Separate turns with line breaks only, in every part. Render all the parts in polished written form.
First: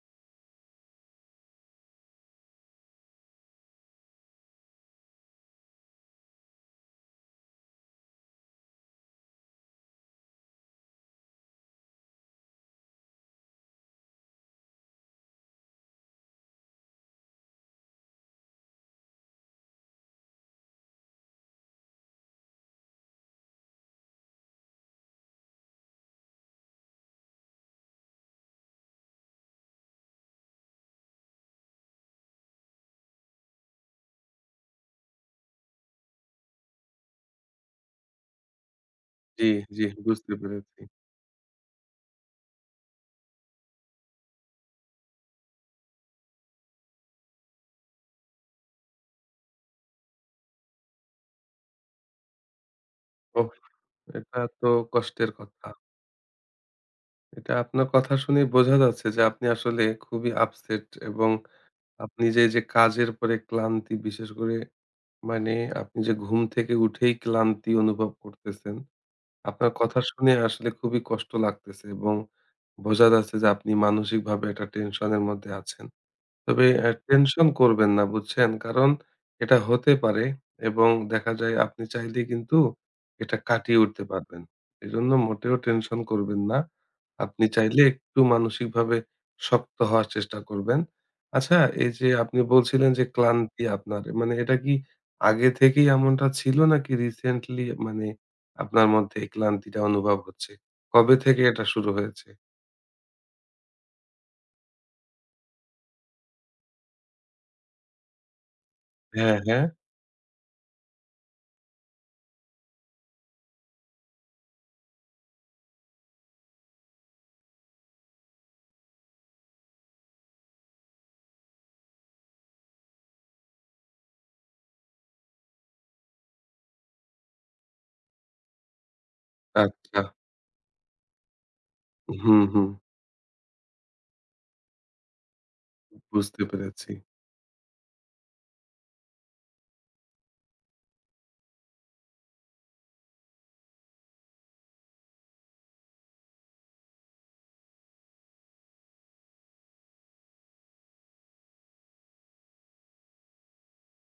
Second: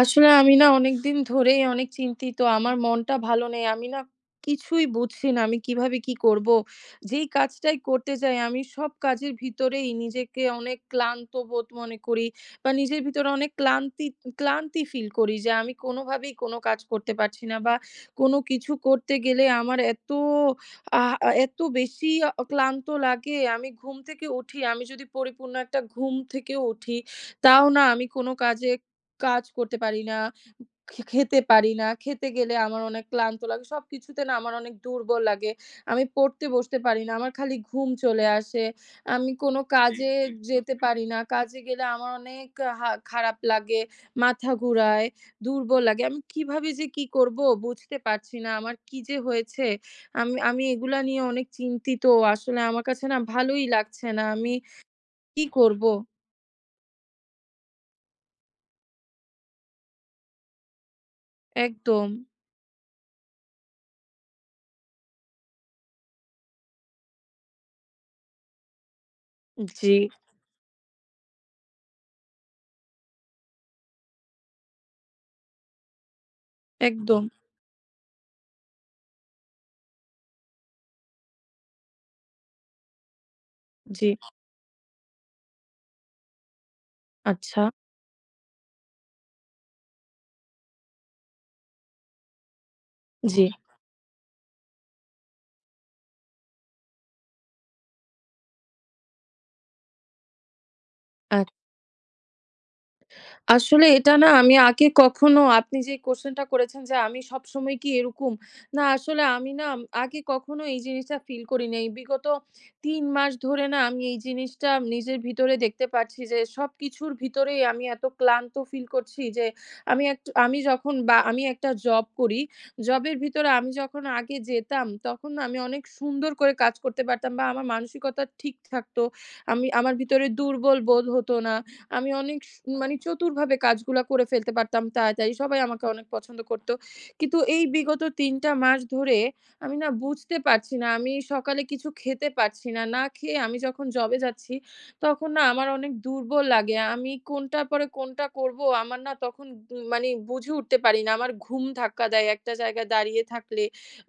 আসলে আমি না অনেকদিন ধরেই অনেক চিন্তিত। আমার মনটা ভালো নেই। আমি না কিছুই বুঝছি না, আমি কিভাবে কি করব? যেই কাজটাই করতে যাই আমি সব কাজের ভিতরেই নিজেকে অনেক ক্লান্ত বোধ মনে করি বা নিজের ভিতরে অনেক ক্লান্তি ক্লান্তি ফিল করি যে আমি কোনোভাবেই কোনো কাজ করতে পারছি না বা কোনো কিছু করতে গেলে আমার এত আহ এত বেশি ক্লান্ত লাগে। আমি ঘুম থেকে উঠি, আমি যদি পরিপূর্ণ একটা ঘুম থেকেও উঠি, তাও না আমি কোনো কাজে কাজ করতে পারি না, খেতে পারি না। খেতে গেলে আমার অনেক ক্লান্ত লাগে। সবকিছুতে না আমার অনেক দুর্বল লাগে। আমি পড়তে বসতে পারি না। আমার খালি ঘুম চলে আসে। আমি
জি,
কোনো জি,
জি,
কাজে জি।
বুঝতে
যেতে
পেরেছি।
পারি না। কাজে গেলে আমার অনেক খারাপ লাগে, মাথা ঘুরায়, দুর্বল লাগে। আমি কিভাবে যে কি করব বুঝতে পারছি না। আমার কি যে হয়েছে? আমি আমি এগুলা নিয়ে অনেক চিন্তিত। আসলে আমার কাছে না
ওহ!
ভালোই লাগছে না।
এটা
আমি
তো কষ্টের
কি
কথা।
করব?
এটা আপনার কথা শুনেই বোঝা যাচ্ছে যে আপনি আসলে খুবই আপসেট এবং
একদম।
আপনি যে কাজের পরে ক্লান্তি বিশেষ করে মানে আপনি যে ঘুম থেকে উঠেই ক্লান্তি অনুভব করতেছেন। আপনার
জি,
কথা শুনে আসলে খুবই কষ্ট লাগতেছে এবং বোঝা যাচ্ছে যে আপনি মানসিকভাবে একটা টেনশনের মধ্যে আছেন। তবে
একদম।
টেনশন করবেন না বুঝছেন? কারণ এটা হতে পারে এবং দেখা যায় আপনি চাইলে কিন্তু এটা কাটিয়ে উঠতে
জি,
পারবেন। এজন্য মোটেও টেনশন করবেন না। আপনি
আচ্ছা।
চাইলে একটু মানসিকভাবে শক্ত হওয়ার চেষ্টা করবেন। আচ্ছা এই যে আপনি বলছিলেন যে
জি।
ক্লান্তি আপনার মানে এটা কি আগে থেকেই এমনটা ছিল নাকি রিসেন্টলি মানে আপনার মধ্যে এই ক্লান্তিটা অনুভব হচ্ছে? কবে থেকে
আর
এটা শুরু হয়েছে?
আসলে এটা না, আমি আগে কখনো আপনি যে কোয়েশ্চেনটা করেছেন যে আমি সবসময় কি এরকম? না আসলে
হ্যাঁ,
আমি
হ্যাঁ।
না আগে কখনো এই জিনিসটা ফিল করি নাই। বিগত ৩ মাস ধরে না আমি এই জিনিসটা নিজের ভিতরে দেখতে পাচ্ছি যে সবকিছুর ভিতরেই আমি এত ক্লান্ত ফিল করছি যে আমি এক আমি যখন বা আমি একটা জব করি, জবের ভিতরে আমি যখন আগে যেতাম তখন না আমি অনেক সুন্দর করে কাজ করতে পারতাম বা আমার মানসিকতা ঠিক থাকতো। আমি আমার
আচ্ছা।
ভিতরে দুর্বল বোধ হতো না। আমি অনেক
হুম, হুম।
মানে চতুরভাবে কাজগুলা করে ফেলতে পারতাম তাড়াতাড়ি। সবাই আমাকে অনেক পছন্দ
বুঝতে
করত।
পেরেছি।
কিন্তু এই বিগত ৩ টা মাস ধরে আমি না বুঝতে পারছি না, আমি সকালে কিছু খেতে পারছি না। না খেয়ে আমি যখন জবে যাচ্ছি, তখন না আমার অনেক দুর্বল লাগে। আমি কোনটার পরে কোনটা করব, আমার না তখন মানে বুঝে উঠতে পারি না। আমার ঘুম ধাক্কা দেয় একটা জায়গায় দাঁড়িয়ে থাকলে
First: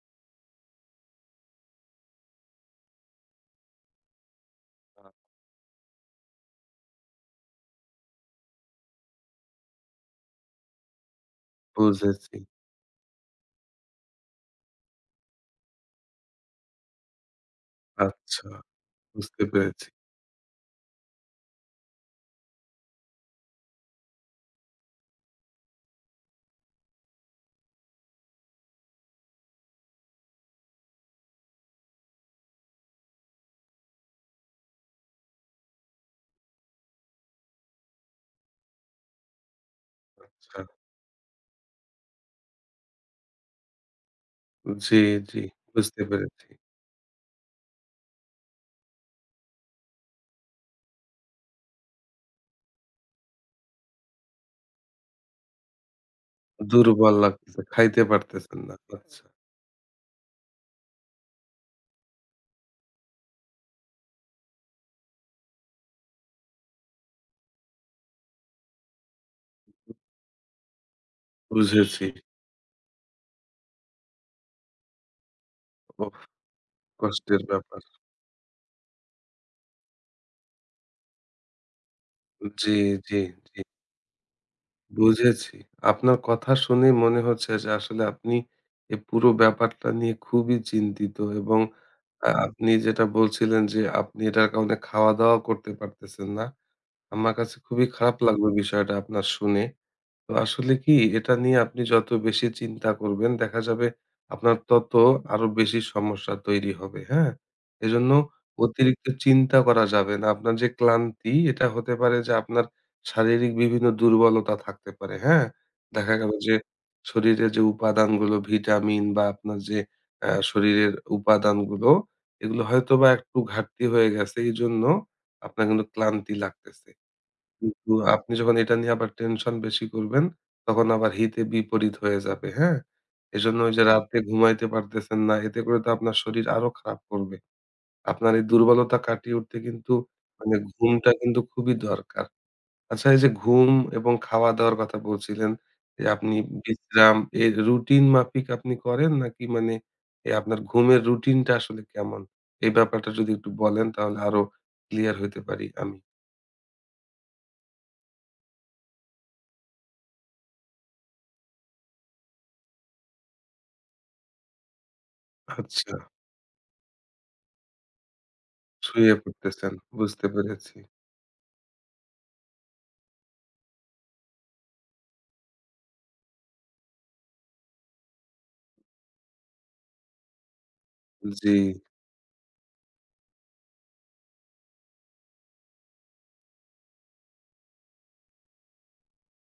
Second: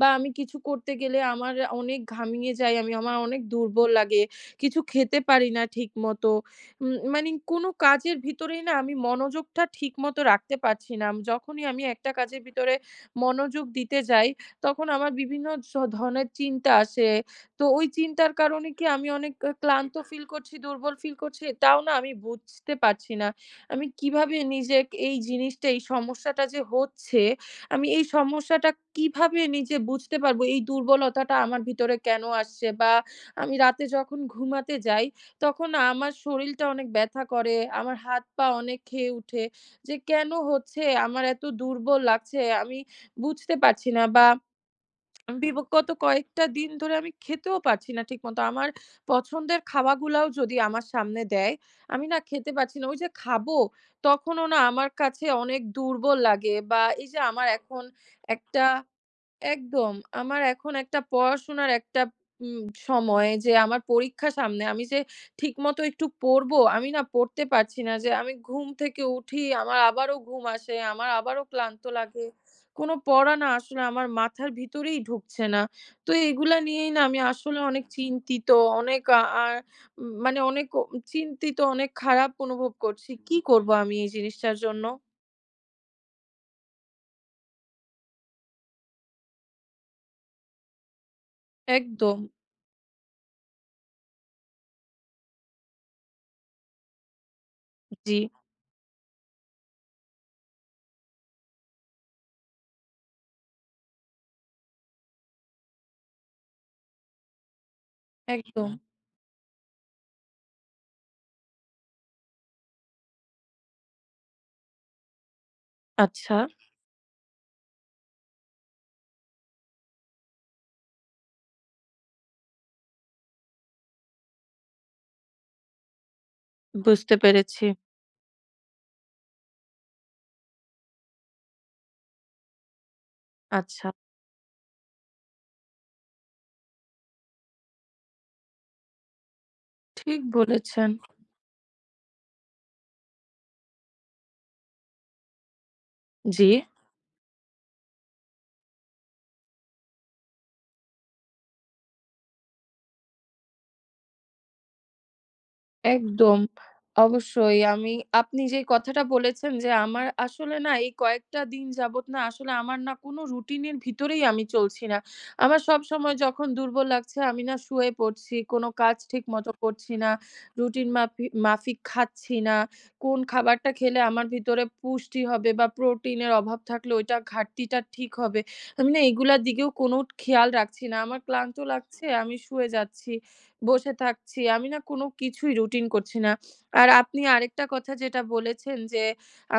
বা আমি কিছু করতে গেলে আমার অনেক ঘামিয়ে যাই আমি। আমার অনেক দুর্বল লাগে। কিছু খেতে পারি না ঠিকমতো। মানে কোনো কাজের ভিতরেই না আমি মনোযোগটা ঠিকমতো রাখতে পারছি না। যখনই আমি একটা
বুঝেছি।
কাজের ভিতরে মনোযোগ দিতে যাই, তখন আমার বিভিন্ন ধরনের চিন্তা আসে। তো ওই চিন্তার
আচ্ছা,
কারণে কি আমি অনেক
বুঝতে পেরেছি।
ক্লান্ত ফিল করছি, দুর্বল ফিল করছি, তাও না আমি বুঝতে পারছি না। আমি কিভাবে এই জিনিসটা, এই সমস্যাটা যে হচ্ছে, আমি এই সমস্যাটা কিভাবে নিজে বুঝতে পারবো? এই দুর্বলতাটা আমার ভিতরে কেন আসছে? বা আমি রাতে যখন ঘুমাতে যাই তখন না আমার শরীলটা অনেক ব্যথা করে। আমার হাত-পা অনেক খেয়ে উঠে যে কেন
আচ্ছা।
হচ্ছে? আমার এত দুর্বল লাগছে, আমি বুঝতে পারছি না বা
জি, জি,
বিগত
বুঝতে
কয়েকটা
পেরেছি।
দিন ধরে আমি খেতেও পারছি না ঠিকমত। আমার পছন্দের খাওয়াগুলাও যদি আমার সামনে দেয়, আমি না খেতে পারছি না। ওই যে খাবো তখনও না আমার কাছে অনেক দুর্বল লাগে বা এই
দুর্বল
যে আমার
লাগতেছে,
এখন
খাইতে পারতেছেন
একটা
না। আচ্ছা,
একদম। আমার এখন একটা পড়াশোনার একটা উম সময় যে আমার পরীক্ষা সামনে। আমি যে ঠিকমতো একটু পড়বো, আমি না পড়তে পারছি না। যে আমি ঘুম থেকে উঠি, আমার আবারও ঘুম আসে, আমার আবারও ক্লান্ত
বুঝেছি।
লাগে। কোনো পড়া না আসলে আমার মাথার ভিতরেই ঢুকছে না।
ওহ!
তো এগুলা নিয়েই না আমি
কষ্টের
আসলে
ব্যাপার।
অনেক চিন্তিত, অনেক আ আ উম মানে অনেক চিন্তিত, অনেক খারাপ
জি,
অনুভব করছি।
জি,
কি
জি,
করবো আমি এই জিনিসটার জন্য?
বুঝেছি। আপনার কথা শুনেই মনে হচ্ছে যে আসলে আপনি এই পুরো ব্যাপারটা নিয়ে খুবই চিন্তিত এবং
একদম।
আপনি যেটা বলছিলেন যে আপনি এটার কারণে খাওয়া-দাওয়া করতে পারতেছেন না। আমার কাছে খুবই খারাপ
জি,
লাগলো বিষয়টা আপনার শুনে। তো আসলে কি এটা নিয়ে আপনি যত বেশি চিন্তা করবেন দেখা যাবে আপনার তত আরো বেশি সমস্যা তৈরি হবে। হ্যাঁ? এজন্য
একদম।
অতিরিক্ত চিন্তা করা যাবে না। আপনার যে ক্লান্তি এটা হতে পারে যে আপনার শারীরিক বিভিন্ন দুর্বলতা থাকতে পারে। হ্যাঁ? দেখা গেল
আচ্ছা,
যে শরীরে যে উপাদানগুলো ভিটামিন বা আপনার যে শরীরের উপাদানগুলো এগুলো হয়তোবা একটু ঘাটতি হয়ে গেছে। এজন্য আপনার কিন্তু ক্লান্তি লাগতেছে।
বুঝতে পেরেছি।
কিন্তু আপনি যখন এটা নিয়ে আবার টেনশন বেশি করবেন, তখন আবার হিতে বিপরীত হয়ে যাবে, হ্যাঁ? এজন্য ওই যে
আচ্ছা,
রাতে ঘুমাইতে পারতেছেন না, এতে করে তো আপনার শরীর আরো খারাপ করবে। আপনার এই দুর্বলতা কাটিয়ে উঠতে কিন্তু
ঠিক
মানে
বলেছেন।
ঘুমটা কিন্তু খুবই দরকার। আচ্ছা এই যে ঘুম এবং খাওয়া-দাওয়ার কথা বলছিলেন, যে আপনি
জি।
বিশ্রাম এর রুটিন মাফিক আপনি করেন নাকি মানে আপনার ঘুমের রুটিনটা আসলে কেমন? এই ব্যাপারটা যদি একটু বলেন তাহলে আরো ক্লিয়ার হইতে পারি আমি।
একদম। অবশ্যই আমি আপনি যে কথাটা বলেছেন যে আমার আসলে না এই কয়েকটা দিন যাবৎ না আসলে আমার না কোনো রুটিনের ভিতরেই আমি চলছি না। আমার
আচ্ছা।
সবসময় যখন দুর্বল লাগছে আমি না শুয়ে পড়ছি, কোনো কাজ
শুয়ে
ঠিকমতো
পড়তেছেন।
করছি না,
বুঝতে পেরেছি।
রুটিন মাফি মাফিক খাচ্ছি না। কোন খাবারটা খেলে আমার ভিতরে পুষ্টি হবে বা প্রোটিনের অভাব থাকলে ওইটা ঘাটতিটা ঠিক হবে। আমি না এগুলার দিকেও কোনো খেয়াল রাখছি না। আমার
জি,
ক্লান্ত লাগছে, আমি শুয়ে যাচ্ছি। বসে থাকছি। আমি না কোনো কিছুই রুটিন করছি না। আর আপনি আরেকটা কথা যেটা বলেছেন যে,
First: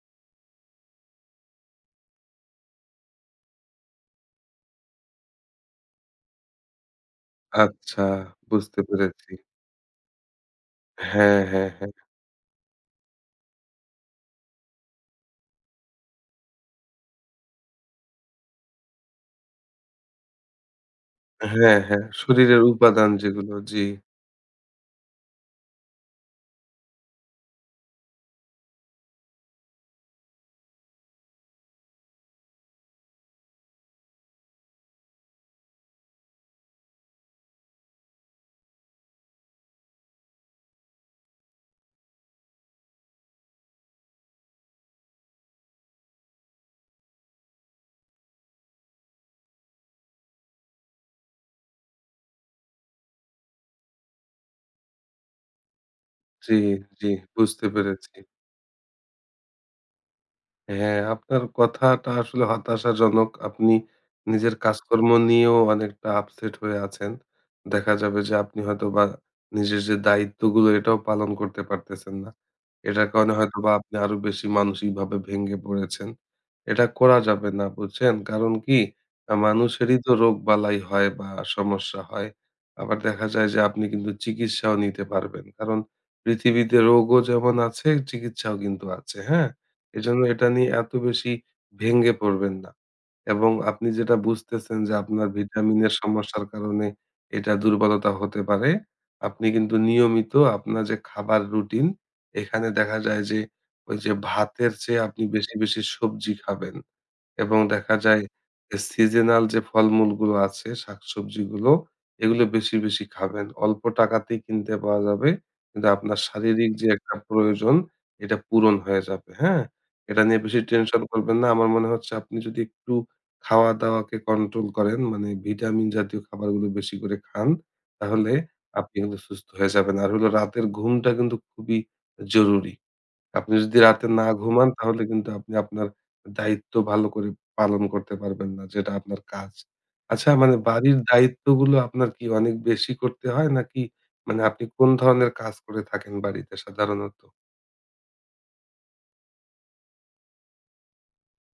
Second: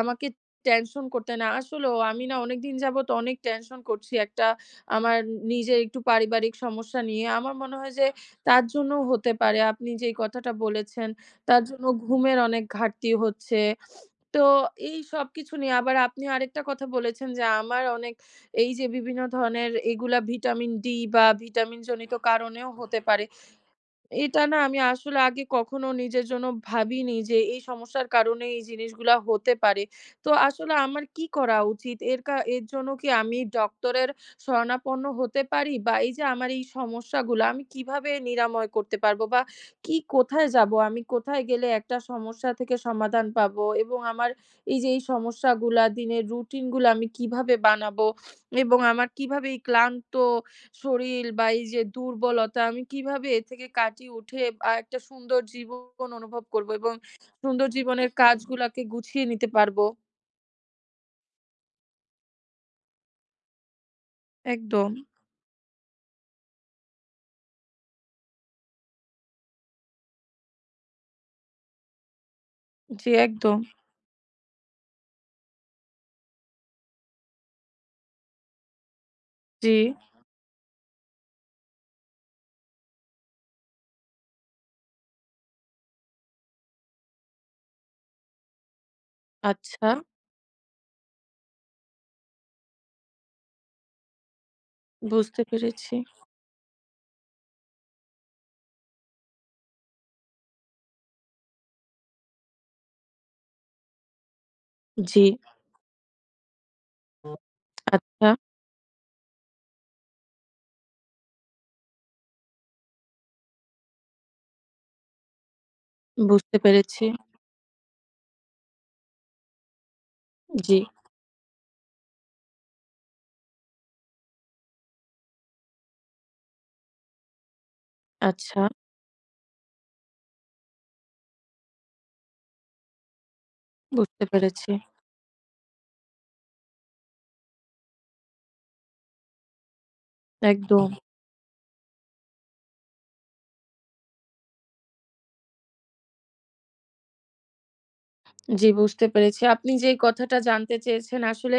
আমাকে টেনশন করতে না। আসলেও আমি না অনেকদিন যাবত অনেক টেনশন করছি একটা আমার নিজের একটু পারিবারিক সমস্যা নিয়ে। আমার মনে হয়
আচ্ছা
যে তার
বুঝতে
জন্যও
পেরেছি।
হতে পারে। আপনি যেই কথাটা বলেছেন,
হ্যাঁ,
তার
হ্যাঁ,
জন্য
হ্যাঁ।
ঘুমের অনেক ঘাটতি হচ্ছে। তো এই সবকিছু নিয়ে আবার আপনি আরেকটা কথা বলেছেন যে, আমার অনেক এই যে বিভিন্ন ধরনের এগুলা ভিটামিন ডি বা
হ্যাঁ,
ভিটামিন
হ্যাঁ।
জনিত
শরীরের
কারণেও হতে
উপাদান
পারে।
যেগুলো। জি,
এটা না আমি আসলে আগে কখনো নিজের জন্য ভাবিনি যে এই সমস্যার কারণে এই জিনিসগুলা হতে পারে। তো আসলে আমার কি করা উচিত? এর জন্য কি আমি ডক্টরের শরণাপন্ন হতে পারি? বা এই যে আমার এই সমস্যাগুলা আমি কিভাবে নিরাময় করতে পারবো? বা কি, কোথায় যাবো? আমি কোথায় গেলে একটা সমস্যা থেকে সমাধান পাবো? এবং আমার এই যে এই সমস্যাগুলা দিনের রুটিনগুলা আমি কিভাবে বানাবো? এবং আমার কিভাবে এই ক্লান্ত শরীর বা এই যে দুর্বলতা আমি কিভাবে এ থেকে কাটিয়ে উঠে একটা সুন্দর জীবন অনুভব
জি,
করব এবং
জি বুঝতে
সুন্দর জীবনের
পেরেছি।
কাজগুলাকে গুছিয়ে নিতে পারবো।
হ্যাঁ, আপনার কথাটা আসলে হতাশাজনক। আপনি নিজের
একদম।
কাজকর্ম নিয়েও অনেকটা আপসেট হয়ে আছেন। দেখা যাবে যে আপনি হয়তোবা নিজের যে দায়িত্বগুলো এটাও পালন করতে পারতেছেন না। এটার
জি,
কারণে
একদম।
হয়তোবা আপনি আরো বেশি মানসিকভাবে ভেঙে পড়েছেন। এটা করা যাবে না, বুঝছেন? কারণ কি
জি,
মানুষেরই তো রোগবালাই হয় বা সমস্যা হয়। আবার দেখা যায় যে আপনি কিন্তু চিকিৎসাও নিতে পারবেন। কারণ পৃথিবীতে রোগও যেমন আছে, চিকিৎসাও কিন্তু আছে, হ্যাঁ?
আচ্ছা,
এজন্য এটা নিয়ে এত বেশি ভেঙে পড়বেন না। এবং আপনি যেটা বুঝতেছেন যে আপনার
বুঝতে
ভিটামিনের
পেরেছি।
সমস্যার কারণে এটা দুর্বলতা হতে পারে। আপনি কিন্তু নিয়মিত আপনার যে খাবার রুটিন এখানে দেখা যায় যে ওই যে ভাতের চেয়ে আপনি
জি,
বেশি, বেশি সবজি খাবেন। এবং দেখা যায়
আচ্ছা,
যে সিজনাল যে ফলমূলগুলো আছে, শাকসবজিগুলো এগুলো বেশি, বেশি খাবেন। অল্প টাকাতেই কিনতে পাওয়া যাবে। কিন্তু আপনার
বুঝতে
শারীরিক যে
পেরেছি।
একটা প্রয়োজন এটা পূরণ হয়ে যাবে, হ্যাঁ? এটা নিয়ে বেশি
জি,
টেনশন করবেন না। আমার মনে হচ্ছে আপনি যদি একটু খাওয়া-দাওয়াকে কন্ট্রোল করেন, মানে ভিটামিন জাতীয় খাবারগুলো বেশি করে খান, তাহলে
আচ্ছা,
আপনি কিন্তু সুস্থ হয়ে যাবেন। আর হলো রাতের ঘুমটা কিন্তু খুবই জরুরি। আপনি যদি রাতে
বুঝতে
না ঘুমান
পেরেছি।
তাহলে কিন্তু আপনি আপনার দায়িত্ব ভালো করে পালন করতে পারবেন না, যেটা আপনার কাজ। আচ্ছা মানে
একদম।
বাড়ির দায়িত্বগুলো আপনার কি অনেক বেশি করতে হয় নাকি মানে আপনি কোন ধরনের কাজ করে থাকেন বাড়িতে সাধারণত?
জি, বুঝতে পেরেছি। আপনি যেই কথাটা জানতে চেয়েছেন আসলে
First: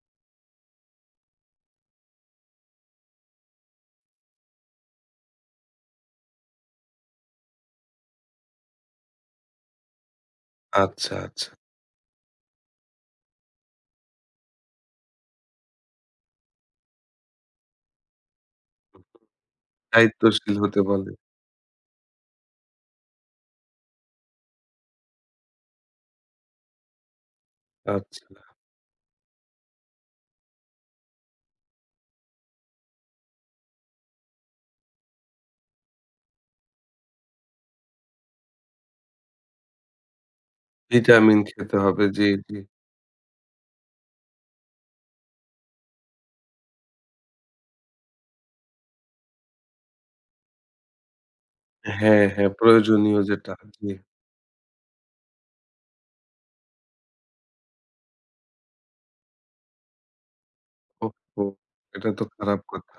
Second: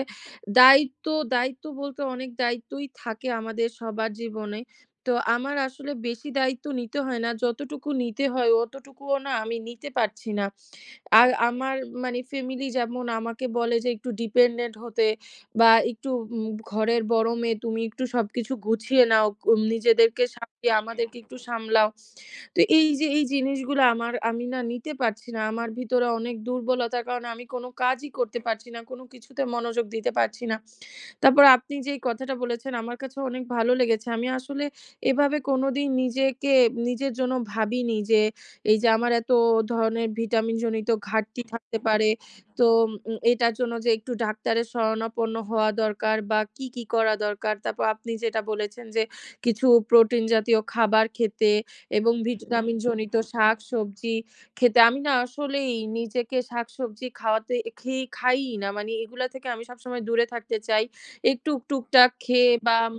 দায়িত্ব, দায়িত্ব বলতে অনেক দায়িত্বই থাকে আমাদের সবার জীবনে। তো আমার আসলে বেশি দায়িত্ব নিতে হয় না। যতটুকু নিতে হয় অতটুকুও না আমি নিতে পারছি না।
আচ্ছা,
আর
আচ্ছা।
আমার মানে ফ্যামিলি যেমন আমাকে বলে যে একটু ডিপেন্ডেন্ট হতে বা একটু উম ঘরের বড় মেয়ে তুমি একটু সবকিছু
হুম,
গুছিয়ে নাও, নিজেদেরকে
দায়িত্বশীল
সামলিয়ে
হতে বলে।
আমাদেরকে একটু সামলাও। তো এই যে এই জিনিসগুলো আমার আমি না নিতে পারছি না। আমার ভিতরে অনেক দুর্বলতার কারণে আমি কোনো কাজই
আচ্ছা।
করতে পারছি না। কোনো কিছুতে মনোযোগ দিতে পারছি না। তারপর আপনি যেই কথাটা বলেছেন আমার কাছে অনেক ভালো লেগেছে। আমি আসলে এভাবে কোনোদিন নিজেকে নিজের জন্য ভাবিনি যে এই যে আমার এত ধরনের ভিটামিন জনিত
ভিটামিন
ঘাটতি
খেতে
থাকতে
হবে।
পারে।
জি, জি।
তো এটার জন্য যে একটু ডাক্তারের শরণাপন্ন হওয়া দরকার বা কি, কি করা দরকার? তারপর আপনি যেটা বলেছেন যে কিছু প্রোটিন জাতীয় খাবার খেতে এবং
হ্যাঁ, হ্যাঁ,
ভিটামিন জনিত
প্রয়োজনীয় যেটা। জি।
শাকসবজি খেতে। আমি না আসলেই নিজেকে শাকসবজি খাওয়াতে খাইই না। মানে এগুলা থেকে আমি সবসময় দূরে থাকতে চাই।
ওহহো!
একটু
এটা
টুকটাক
তো
খেয়ে
খারাপ
বা
কথা।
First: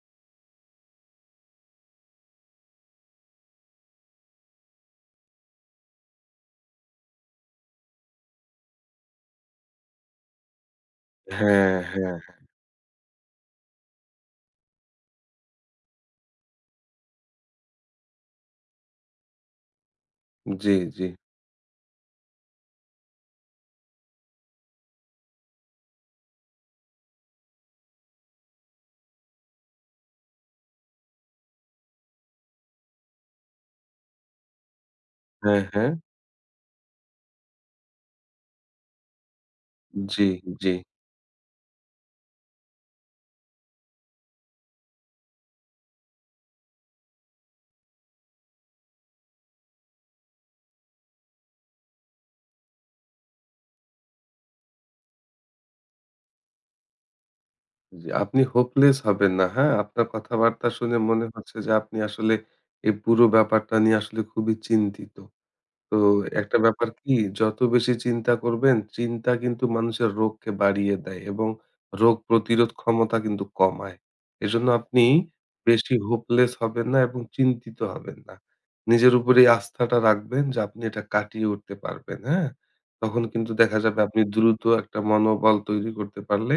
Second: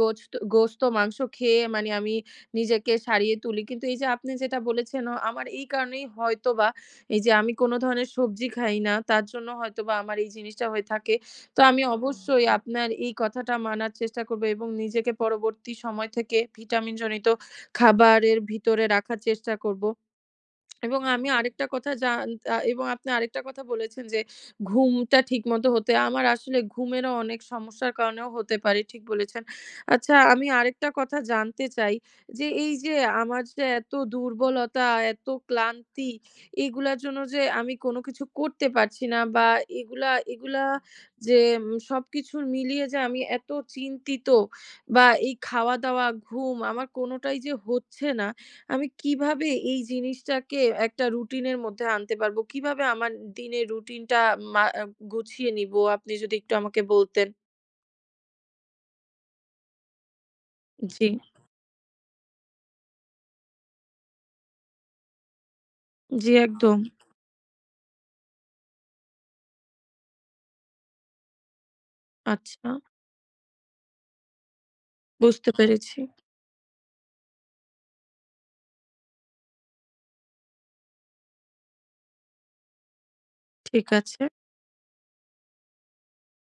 গোস্ত গোস্ত, মাংস খেয়ে মানে আমি নিজেকে সারিয়ে তুলি। কিন্তু এই যে আপনি যেটা বলেছেন আমার এই কারণেই হয়তোবা এই যে আমি কোনো ধরনের সবজি খাই না, তার জন্য হয়তোবা আমার এই জিনিসটা হয়ে থাকে। তো
হ্যাঁ,
আমি হুম।
হ্যাঁ।
অবশ্যই আপনার এই কথাটা মানার চেষ্টা করব এবং নিজেকে পরবর্তী সময় থেকে ভিটামিনজনিত খাবারের ভিতরে রাখার চেষ্টা করব।
জি,
এবং
জি।
আমি আরেকটা কথা জান এবং আপনি আরেকটা কথা বলেছেন যে, ঘুমটা ঠিকমতো হতে আমার আসলে ঘুমেরও অনেক সমস্যার কারণেও হতে পারে। ঠিক বলেছেন। আচ্ছা আমি আরেকটা কথা জানতে চাই যে, এই যে আমার যে এত দুর্বলতা, এত
হ্যাঁ, হ্যাঁ।
ক্লান্তি এগুলার জন্য যে আমি কোনো কিছু করতে পারছি না বা এগুলা
জি,
এগুলা
জি।
যে সবকিছু মিলিয়ে যে আমি এত চিন্তিত বা এই খাওয়া-দাওয়া, ঘুম আমার কোনোটাই যে হচ্ছে না, আমি কিভাবে এই জিনিসটাকে একটা রুটিনের মধ্যে আনতে পারবো? কিভাবে আমার দিনের রুটিনটা মা আ গুছিয়ে নিবো? আপনি যদি একটু আমাকে বলতেন।
জি, আপনি হোপলেস হবেন না, হ্যাঁ? আপনার কথাবার্তা শুনে
জি,
মনে হচ্ছে যে আপনি আসলে এই পুরো ব্যাপারটা নিয়ে আসলে খুবই চিন্তিত। তো
জি
একটা
একদম।
ব্যাপার কি যত বেশি চিন্তা করবেন চিন্তা কিন্তু মানুষের রোগকে বাড়িয়ে দেয় এবং রোগ প্রতিরোধ
আচ্ছা,
ক্ষমতা কিন্তু কমায় এজন্য আপনি
বুঝতে
বেশি
পেরেছি।
হোপলেস হবেন না এবং চিন্তিত হবেন না নিজের উপরে আস্থাটা রাখবেন যে আপনি এটা কাটিয়ে উঠতে পারবেন হ্যাঁ তখন কিন্তু দেখা
ঠিক
যাবে আপনি
আছে।
দ্রুত একটা মনোবল তৈরি করতে পারলে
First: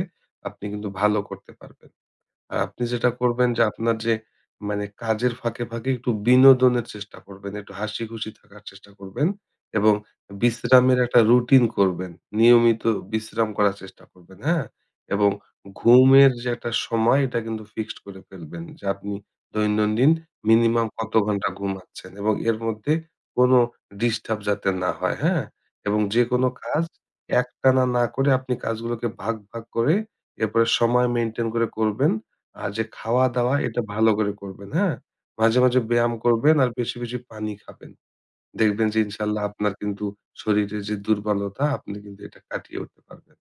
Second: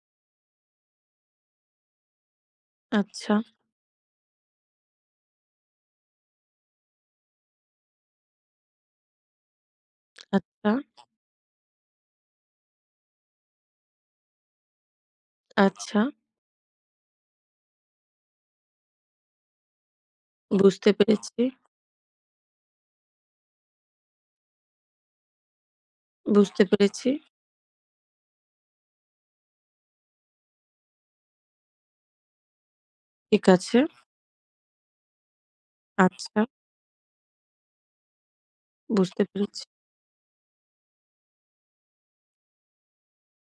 আপনি কিন্তু ভালো করতে পারবেন আর আপনি যেটা
আচ্ছা,
করবেন যে আপনার যে মানে কাজের ফাঁকে, ফাঁকে একটু বিনোদনের চেষ্টা করবেন। একটু হাসিখুশি থাকার চেষ্টা করবেন এবং
আচ্ছা,
বিশ্রামের একটা রুটিন করবেন। নিয়মিত বিশ্রাম করার চেষ্টা করবেন, হ্যাঁ? এবং
আচ্ছা।
ঘুমের যে একটা সময় এটা কিন্তু ফিক্সড করে ফেলবেন যে আপনি দৈনন্দিন মিনিমাম
বুঝতে
কত
পেরেছি,
ঘন্টা ঘুমাচ্ছেন এবং এর মধ্যে কোনো ডিস্টার্ব যাতে না হয়, হ্যাঁ? এবং যেকোনো
বুঝতে
কাজ
পেরেছি।
একটানা না করে আপনি কাজগুলোকে ভাগ, ভাগ করে এরপরে সময় মেইনটেইন করে করবেন। আর যে
ঠিক
খাওয়া-দাওয়া
আছে।
এটা ভালো করে করবেন, হ্যাঁ? মাঝে, মাঝে ব্যায়াম
আচ্ছা,
করবেন আর বেশি, বেশি পানি খাবেন। দেখবেন যে
বুঝতে
ইনশাআল্লাহ
পেরেছি।
আপনার কিন্তু শরীরে যে দুর্বলতা আপনি কিন্তু এটা কাটিয়ে উঠতে পারবেন।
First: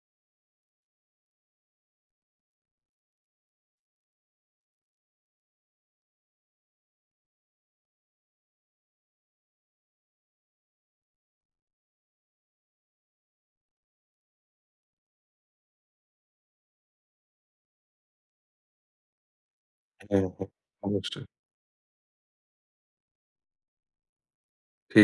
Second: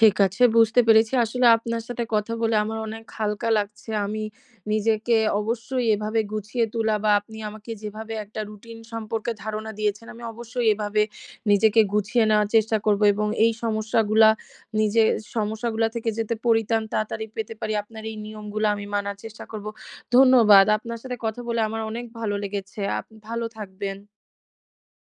ঠিক আছে, বুঝতে পেরেছি। আসলে আপনার সাথে কথা বলে আমার অনেক হালকা লাগছে। আমি নিজেকে অবশ্যই এভাবে গুছিয়ে তোলা বা আপনি আমাকে যেভাবে একটা রুটিন সম্পর্কে ধারণা দিয়েছেন, আমি অবশ্যই এভাবে নিজেকে গুছিয়ে নেওয়ার চেষ্টা করব এবং এই সমস্যাগুলা নিজে সমস্যাগুলা থেকে যাতে পরিত্রাণ তাড়াতাড়ি পেতে পারি, আপনার এই নিয়মগুলা আমি মানার চেষ্টা করব।
হ্যাঁ, হ্যাঁ।
ধন্যবাদ। আপনার সাথে
অবশ্যই।
কথা বলে আমার অনেক ভালো লেগেছে। ভালো থাকবেন।
ঠিক।